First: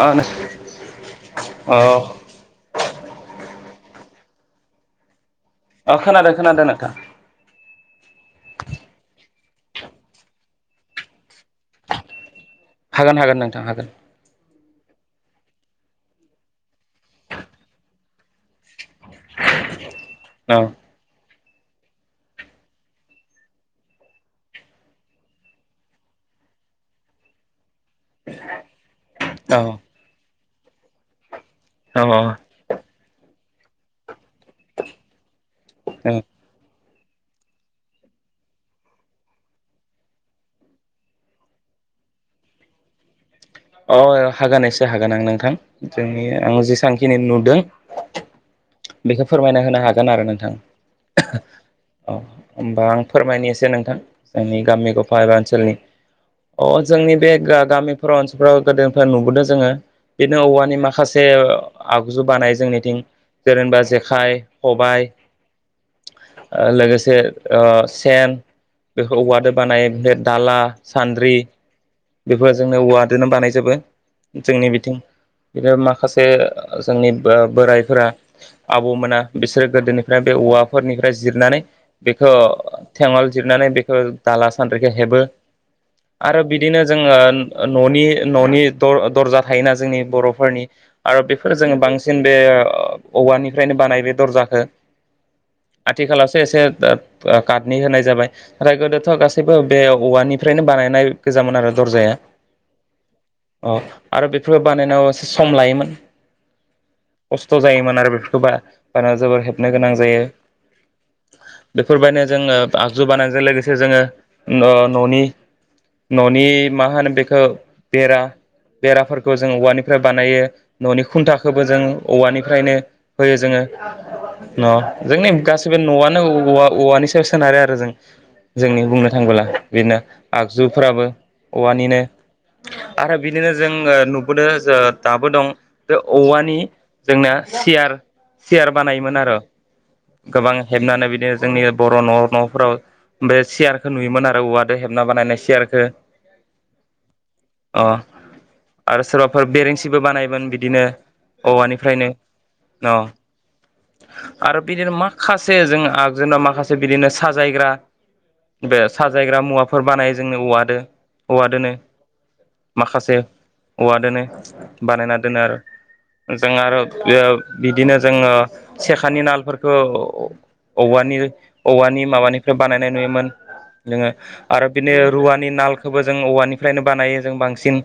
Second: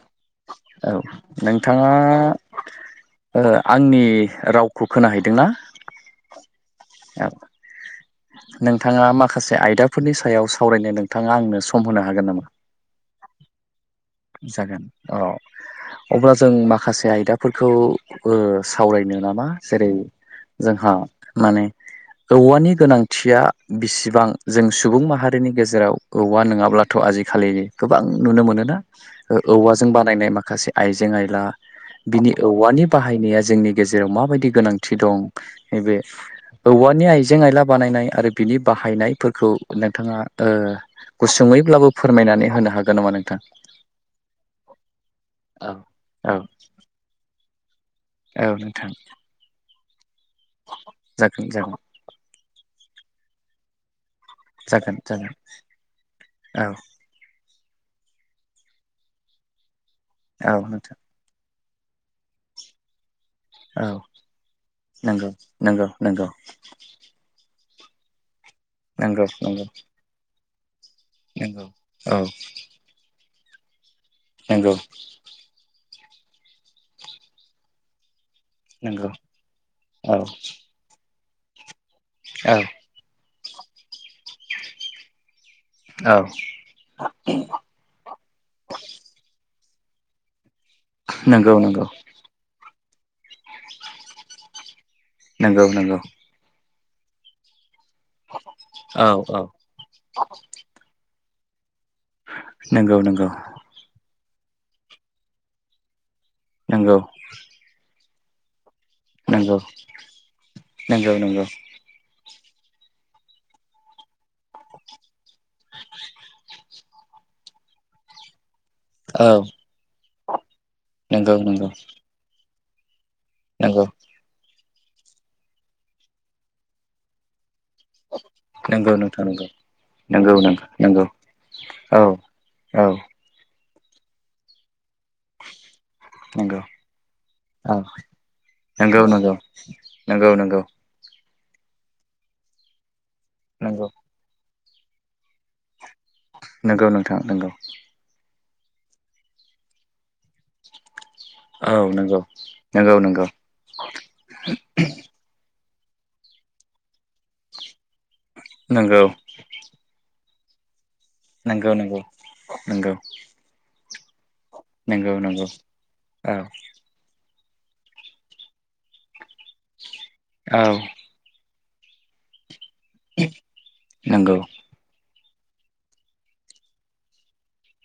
ओ औ औ नोंथाङा ओ आंनि रावखौ खोनाहैदोंना अ खोनादों खोनादों नोंथां [inaudible] नोंथाङा माखासे आयदाफोरनि सायाव सावरायनो नोंथाङा आंनो सम होनो हागोन नामा हागोन हागोन नोंथां हागोन जागोन औ अब्ला जों माखासे आयदाफोरखौ सावरायनो नामा जेरै औ जोंहा माने औवानि गोनांथिया बिसिबां जों सुबुं माहारिनि गेजेराव औवा नङाब्लाथ' आजिखालि गोबां नुनो मोनोना औ औवाजों बानायनाय माखासे आइजें आयला औ बिनि औवानि बाहायनाया जोंनि गेजेराव माबायदि गोनांथि दं नैबे नि आइजें आइला बानायनाय आरो बिनि बाहायनायफोरखौ नोंथाङा गुसुङैब्लाबो फोरमायनानै होनो हागोन नामा नोंथां अ हागोन एसे हागोन आं नोंथां औ जोंनि औ आं जेसेबांखिनि नुदों औ नोंथां बेखौ फोरमायना होनो हागोन आरो नों नोंथां जागोन जागोन औ होमबा आं फोरमायनिसै नोंथां जोंनि गामि जागोन गफा जागोन एबा ओनसोलनि औ अ जोंनि बे गा गामिफोराव ओनस- फ्राव गोदोनिफ्राय नुबोदों जोङो बिदिनो औ औवानि नोंथां माखासे आगजु बानायो जोंनिथिं जेरै होनबा औ जेखाइ खबाइ नंगौ नंगौ नंगौ लोगोसे ओ सेन बेफोर नंगौ औवादो नंगौ बानायो ओमफ्राय दाला सान्द्रि नंगौ औ बेफोरा जोंनो औवादोनो बानायजोबो जोंनि नंगौ बिथिं एबा माखासे ओ जोंनि बोरायफोरा नंगौ आबौमोना बिसोरो गोदोनिफ्राय औ बे औवाफोरनिफ्राय जिरनानै बेखौ औ थेंङल जिरनानै बेखो दाला सान्द्रिखो हेबो औ आरो बिदिनो जोङो न'नि न'नि द दरजा थायोना जोंनि बर'फोरनि आरो नंगौ बेफोर जोङो नंगौ बांसिन बे ओ औवानिफ्रायनो बानायो बे दरजाखौ नंगौ नंगौ आथिखालावसो एसे काद नि होनाय जाबाय नाथाय औ गोदोथ' औ गासैबो बे औवानिफ्रायनो बानायनाय गोजामोन आरो दरजाया नंगौ नंगौ अ आरो बेफोरखौ बानायनायाव एसे सम लायोमोन नंगौ खस्थ' जायोमोन आरो बेफोरखौ बा- बाना जोबोर नंगौ हेबनो गोनां जायो नंगौ नंगौ बेफोरबायदिनो जोङो आगजु बानायजों लोगोसे जोङो ओ न' न'नि न'नि मा होनो बेखौ बेरा औ बेराफोरखौ जों औवानिफ्राय बानायो न'नि नंगौ नंगौ खुन्थाखौबो जों औवानिफ्रायनो होयो जोङो नंगौ न' जोंनि गासैबो न'आनो औवा औवानि सायाव सोनारो आरो जों जोंनि नंगौ बुंनो नोंथां थाङबोला बिदिनो नंगौ नंगौ नंगौ आगजुफोराबो औवानिनो औ औ आरो बिदिनो जों ओ नुबोदो जो ओ दाबो दं बे औवानि नंगौ जोंना सियार सियार नंगौ बानायोमोन आरो नंगौ नंगौ गोबां नंगौ हेबनानै बिदिनो जोंनि बर' न' न'फोराव बे नंगौ सियारखौ नुयोमोन आरो औवादो हेबना बानायनाय सियारखो नंगौ नोंथां नंगौ अ आरो सोरबाफोर बेरेंसिबो बानायोमोन बिदिनो औ औवानिफ्रायनो नंगौ औ नंगौ नंगौ आरो बिदिनो माखासे जों जोंना माखासे बिदिनो साजायग्रा बे नंगौ साजायग्रा मुवाफोर बानाय जोंनो औवादो नगौ औवादोनो नंगौ नंगौ माखासे औवादोनो नंगौ बानायना दोनो नंगौ आरो औ जों आरो ओ बिदिनो जोङो सेखानि नाल फोरखौ औ औवानि औवानि‌ माबानि फ्राय बानायनाय नुयोमोन जोङो नंगौ आरो बिनि रुवानि नालखौबो जों औवानिफ्रायनो बानायो जों बांसिन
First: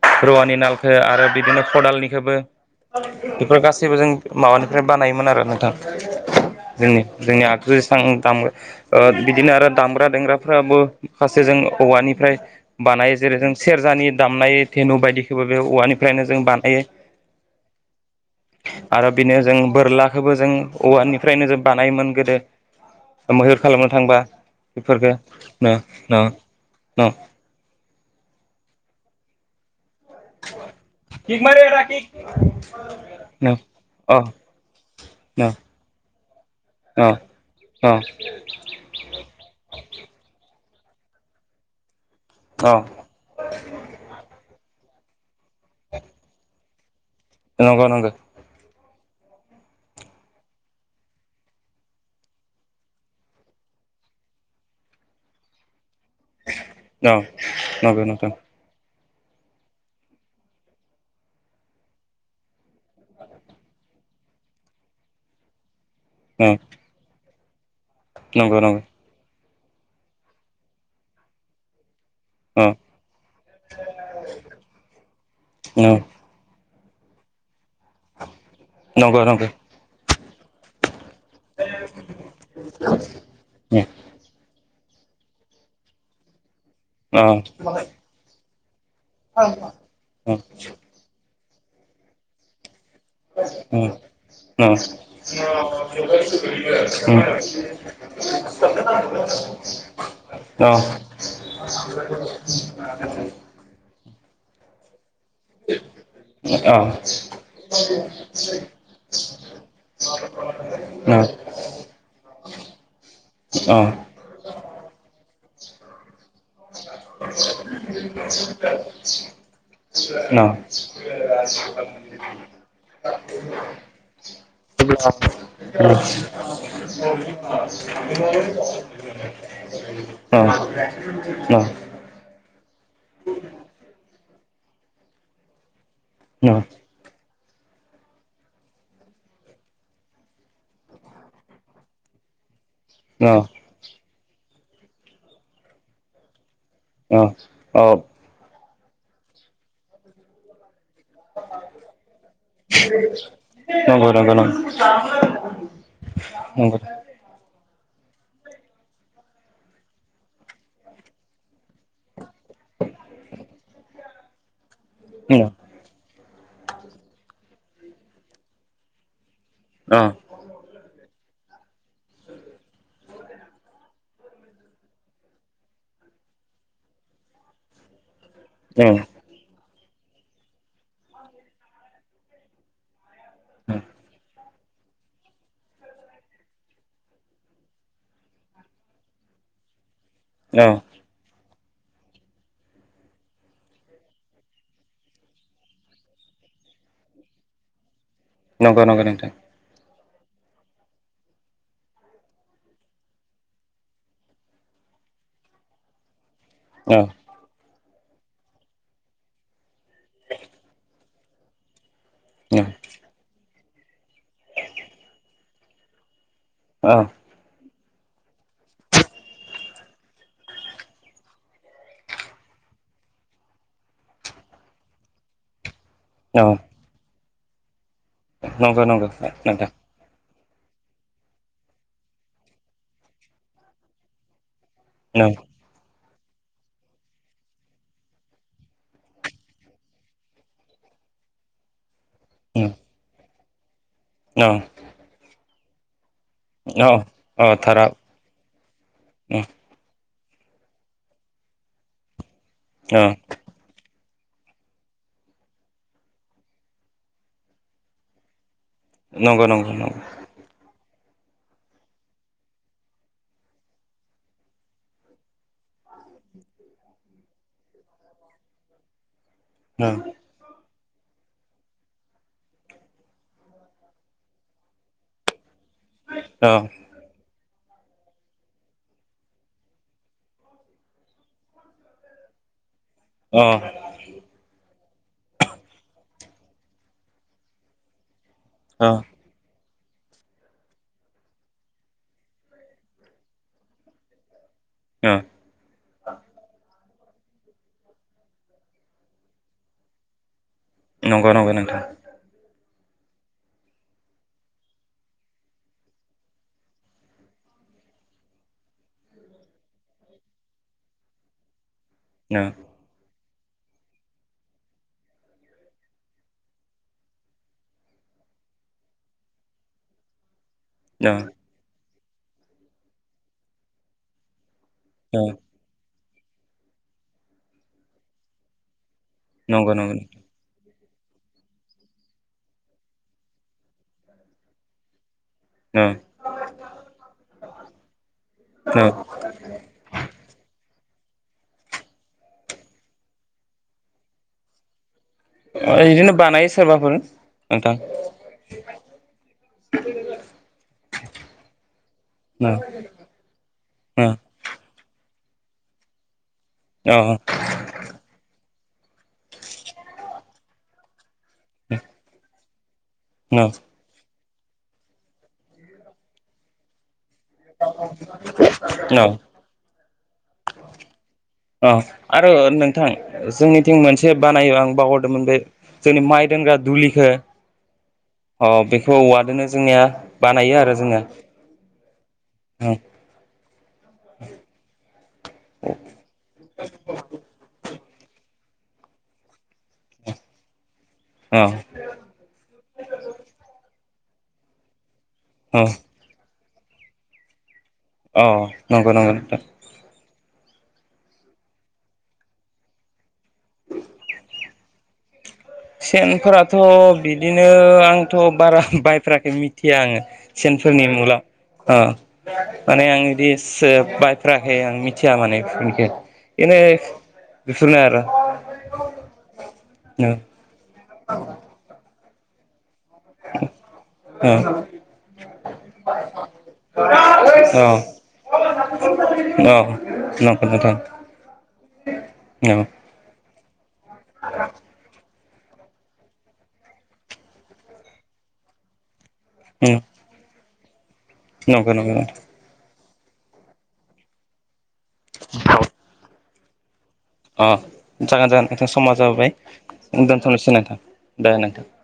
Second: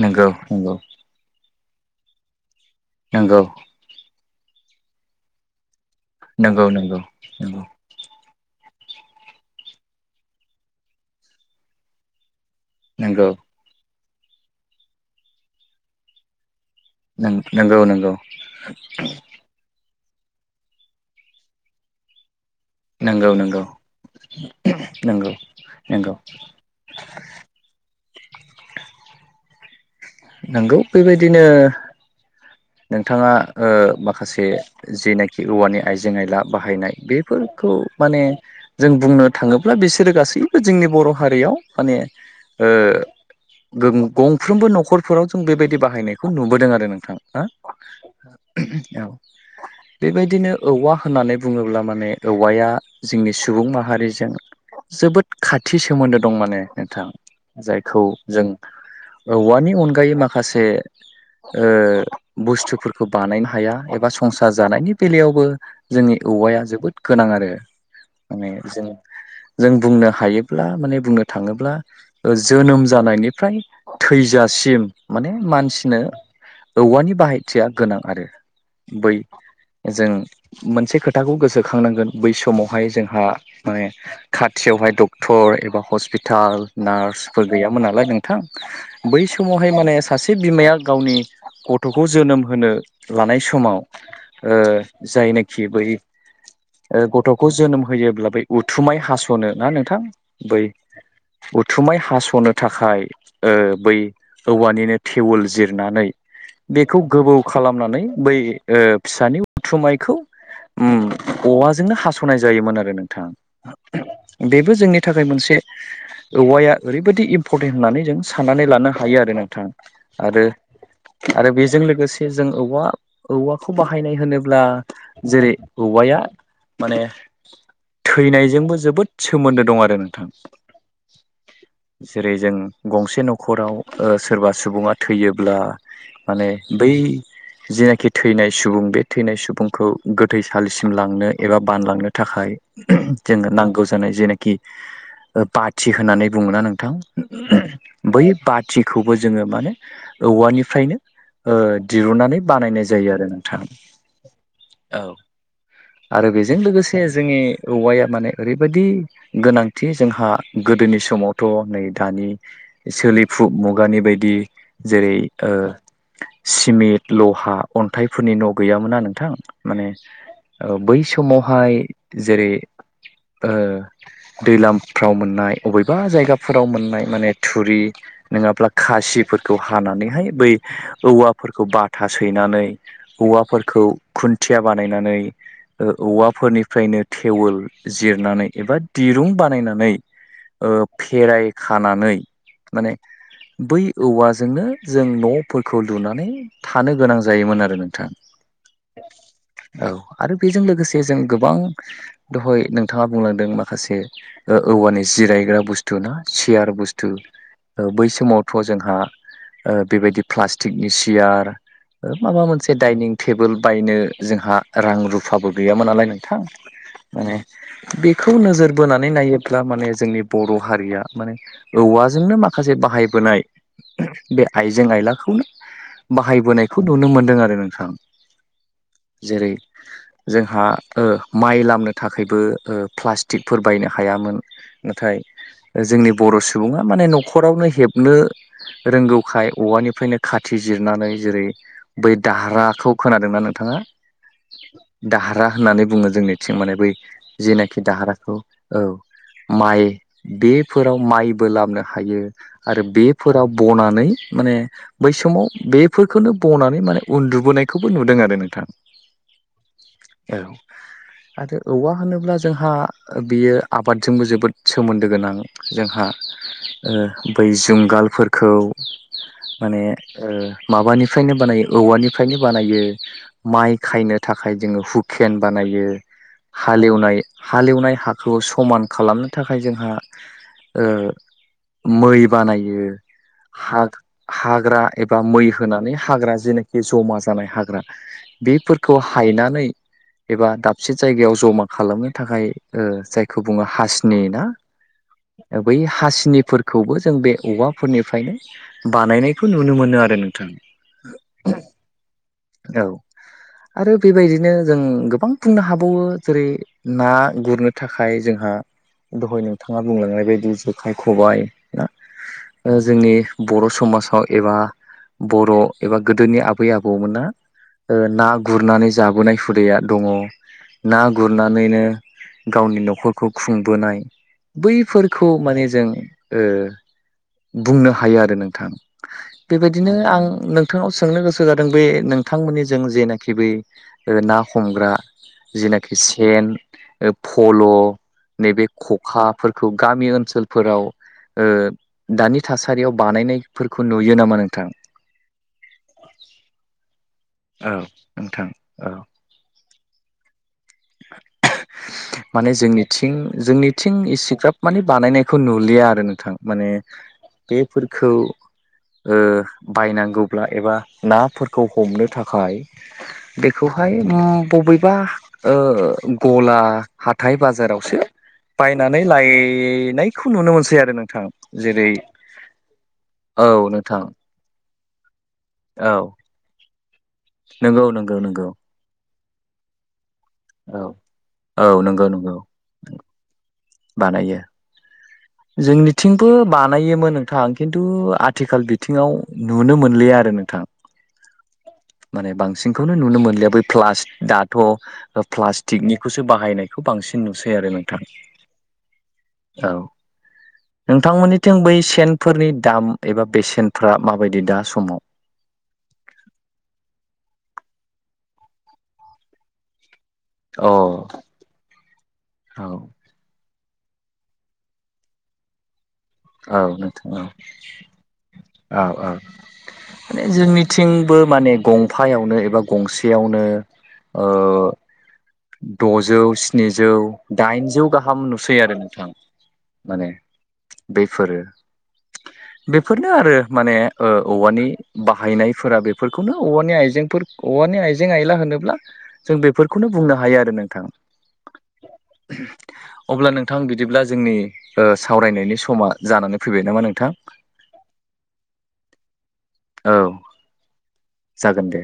नंगौ रुवानि नालखौ आरो बिदिनो खदालनिखोबो नंगौ बेफोर गासैबो जों माबानिफ्राय बानायोमोन आरो नोंथां नंगौ नंगौ जोंनि जोंनि आगजु एसेबां दाम- ओ बिदिनो आरो दामग्रा देंग्राफ्राबो माखासे जों औवानिफ्राय नंगौ बानाय जेरै जों सेरजानि दामनाय धेनु बायदिखौबो बे औवानिफ्रायनो जों बानायो नंगौ आरो बेनो जों बोरला खोबो जों औवानिफ्रायनो जों बानायोमोन गोदो नंगौ मैहुर खालामनो थांबा बेफोरबो नंगौ नंगौ नंगौ नंगौ नोंगौ बेबायदिनो नोंथाङा न ओ अ माखासे न जेनाखि औवानि आइजें आयला बाहायनाय अ बेफोरखौ खौ माने अ जों बुंनो थाङोब्ला बिसोरो गासै बो जोंनि बर' हारियाव माने ओ अ गंफ्रोमबो नखर न'खरफोराव जों बेबायदि बाहायनायखौ नुबोदों आरो नोंथां हा नंगौ नंगौ औ बेबायदिनो औवा होननानै बुङोब्ला माने औवाया जोंनि सुबुं माहारिजों जोबोद खाथि सोमोन्दो दं माने नोंथां औ नंगौ जायखौ नोंथां जों औवानि अनगायै माखासे बुस्थुफोरखौ बानायनो हाया एबा संसार जानायनि बेलायावबो जोंनि औ औवाया जोबोद गोनां आरो माने नंगौ नंगौ जों जों बुंनो हायोब्ला माने बुंनो थाङोब्ला औ जोनोम जानायनिफ्राय थैजासिम माने मानसिनो नंगौ औवानि बाहायथिया गोनां आरो बै नंगौ जों मोनसे खोथा खोथाखौ गोसोखांनांगोन बै समावहाय जोंहा माने खाथियावहाय डक्टर एबा हस्पिटाल नार्सफोर गैयामोन नालाय नोंथां बै अ समावहाय माने सासे अ बिमाया गावनि गथ'खौ जोनोम होनो लानाय औ नंगौ नोंथां समाव औ जायनोखि बै गथ'खौ जोनोम होयो फैयोब्ला बै उथुमाय हास'नो ना नोंथां बै उथुमाय हास'नो थाखाय बै औवानि बिनो थेवोल जिरनानै बेखौ गोबौ खालामनानै बै फिसानि उथुमायखौ औवाजोंनो हास'नाय जायोमोन आरो नोंथाङा बेबो जोंनि थाखाय मोनसे [inaudible] औवाया ओरैबायदि इम्परटेन्ट होननानै जों साननानै लानो हायो आरो नोंथाङा आरो आरो बेजों लोगोसे जों औवा औवाखौ बाहायनाय होनोब्ला जेरै औवाया माने थैनायजोंबो जोबोद सोमोन्दो दं आरो नोंथां जेरै जों गंसे न'खराव सोरबा सुबुङा थैयोब्ला माने बै जेनाखि थैनाय सुबुं बे थैनाय सुबुंखौ गोथैसालिसिम लांनो एबा बानलांनो थाखाय जोंनो नांगौ जानाय जेनाखि बाथि होननानै बुङो ना नों थां औ औ बै बाथिखौबो जोङो माने औवानिफ्रायनो ओ दिरुननानै बानायनाय जायो आरो नोंथां नंगौ नंगौ नोंथां औ आरो बेजों लोगोसे जोंनि औवाया माने ओरैबायदि गोनांथि जोंहा गोदोनि समावथ' नै दानि सोलिफु मुगानि बायदि जेरै सिमेन्ट लहा अन्थाइफोरनि न' गैयामोना नोंथां माने बै समावहाय जेरै दैलामफ्राव मोननाय अबेबा जायगाफोराव मोननाय माने थुरि नङाब्ला खासिफोरखौ हानानैहाय बै औवाफोरखौ बाथा सैनानै औवाफोरखौ खुन थिया बानायनानै औवाफोरनिफ्रायनो थेवोल जिरनानै एबा दिरुं बानायनानै फेराय खानानै माने बै औवाजोंनो जों न'फोरखौ लुनानै थानो गोनां जायोमोन आरो नोंथां नंगौ नंगौ नोंथां औ आरो बेजों लोगोसे जों गोबां दहाय नोंथाङा बुंलांदों माखासे औवा निस जिरायग्रा बुस्थु ना सियार बुस्थु बै समावथ' जोंहा बेबायदि प्लास्टिकनि सियार माबा मोनसे डाइनिं टेबोल बायनो जोंहा रां रुफाबो गैयामोन नालाय नोंथां माने बेखौ नोजोर बोनानै नायोब्ला माने जोंनि बर' हारिया माने औवाजोंनो माखासे बाहायबोनाय बे आइजें आयलाखौनो बाहायबोनायखौ नुनो मोनदों आरो नोंथां नंगौ नंगौ जेरै नोंथां जोंहा माइ लामनो थाखायबो प्लास्टिकफोर बायनो हायामोन नाथाय जोंनि बर' सुबुङा माने न'खरावनो हेबनो रोंगौखाय औवानिफ्रायनो खाथि जिरनानै जेरै बै दाहाराखौ खोनादोंना बिथाङा औ दाहारा होननानै बुङो जोंनि आथिं माने बै औ औ जेनाखि थारा दाहाराखौ औ औ माइ बेफोराव माइबो लाबनो हायो आरो बेफोराव बनानै माने बै समाव बेफोरखौनो बनानै माने उन्दुबोनायखौबो नुदों आरो नोंथां नंगौ नंगौ [inaudible] आरो औवा होनोब्ला जोंहा बियो आबादजोंबो जोबोद सोमोन्दो गोनां जोंहा बै जुंगालफोरखौ माने माबानिफ्रायनो बानायो औवानिफ्रायनो बानायो माइ खायनो थाखाय जोङो हुकेन बानायो औ हालेवनाय हालेवनाय हाखौ समान खालामनो थाखाय जोंहा मै बानायो औ हाग्रा एबा मै होनानै हाग्रा जेनोखि जमा जानाय हाग्रा बेफोरखौ हायनानै एबा दाबसे जायगायाव जमा खालामनो थाखाय जायखौ बुङो हासिनि ना औ बै हासिनिफोरखौबो जों बे औवा फोरनिफ्रायनो बानायनायखौ नुनो मोनो आरो नोंथांनि नंगौ नंगौ नोंथां औ आरो बेबायदिनो जों गोबां बुंनो हाबावो जेरै ना गुरनो थाखाय जोंहा हा दहाय नोंथाङा बुंलांनाय बायदि जेखाय खबाइ ना न जोंनि बर' समाजाव एबा बर' एबा गोदोनि आबै आबौमोना ना गुरनानै जाबोनाय हुदाया दङ ना ओ गुरनानैनो गावनि न'खरखौ खुंबोनाय ओ बैफोरखौ माने जों बुंनो हायो आरो नोंथां नंगौ बेबायदिनो नंगौ आं नों नोंथाङाव सोंनो गोसो जादों बे नोंथांमोननि जों जेनाखि बै ना हमग्रा जेनाखि सेन फल' नैबे ओ खखाफोरखौ गामि ओनसोलफोराव दानि थासारियाव बानायनायफोरखौ नुयो नामा नोंथां बिदिनो बानायो सोरबाफोर नोंथां औ नोंथां औ [unintelligible] माने ओ जोंनिथिं जोंनिथिं ओ इसिग्राब माने बानायनाय बेखौ नुलिया आरो नोंथां माने औ बेफोरखौ बायनांगौब्ला एबा नाफोरखौ हमनो थाखाय औ बेखौहाय बबेबा गला हाथाय बाजारावसो बायनानै औ लायनायखौ नुनो मोनसै आरो नोंथां अ जेरै आरो नोंथां औ जोंनिथिं नोंथां मोनसे बानायो आं बावहरदोंमोन बे औ जोंनि माइ दोनग्रा दुलिखौ नंगौ नंगौ नंगौ अ बेखौ औवादो जोंनिया बानायो आरो औ जोङो औ नंगौ नंगौ बानायो जोंनिथिंबो बानायोमोन नोंथां खिन्थु आथि आथिखाल बिथिङाव नुनो मोनलिया आरो नोंथां माने बांसिनखौनो नुनो मोनलिया बै प्लास दाथ' औ प्लास्टिकनिखौसो बाहायनायखौ बांसिन नुसै आरो नो अ नंगौ नंगौ [inaudible] नोंथांमोननिथिं बै सेनफोरनि दाम एबा बेसेनफ्रा माबायदि दा समाव सेनफोराथ' बिदिनो आंथ' बारा बायफेराखै मिथिया आङो अ सेनफोरनि मुला औ माने आं बिदि सोब बायफेराखै आं मिथिया मानेखौ औ नोंथां औ औ माने जोंनि थिंबो माने गंफायावनो एबा गंसेयावनो द'जौ स्निजौ औ दाइनजौ गाहाम नुसै आरो नोंथां औ माने नंगौ नंगौ नोंथां बेफोरो बेफोरनो आरो माने औवानि बाहायनायफोरा बेफोरखौनो औवानि आइजेंफोर औवानि आइजें आयला होनोब्ला जों बेफोरखौनो बुंनो हायो आरो नोंथाङा नंगौ नंगौ अब्ला नोंथां बिदिब्ला जोंनि सावरायनायनि समा जानानै फैबाय नामा नोंथां अ जागोन जागोन नोंथां समा जाबाय औ दोनथ'नोसै नोंथां दे नोंथां [inaudible]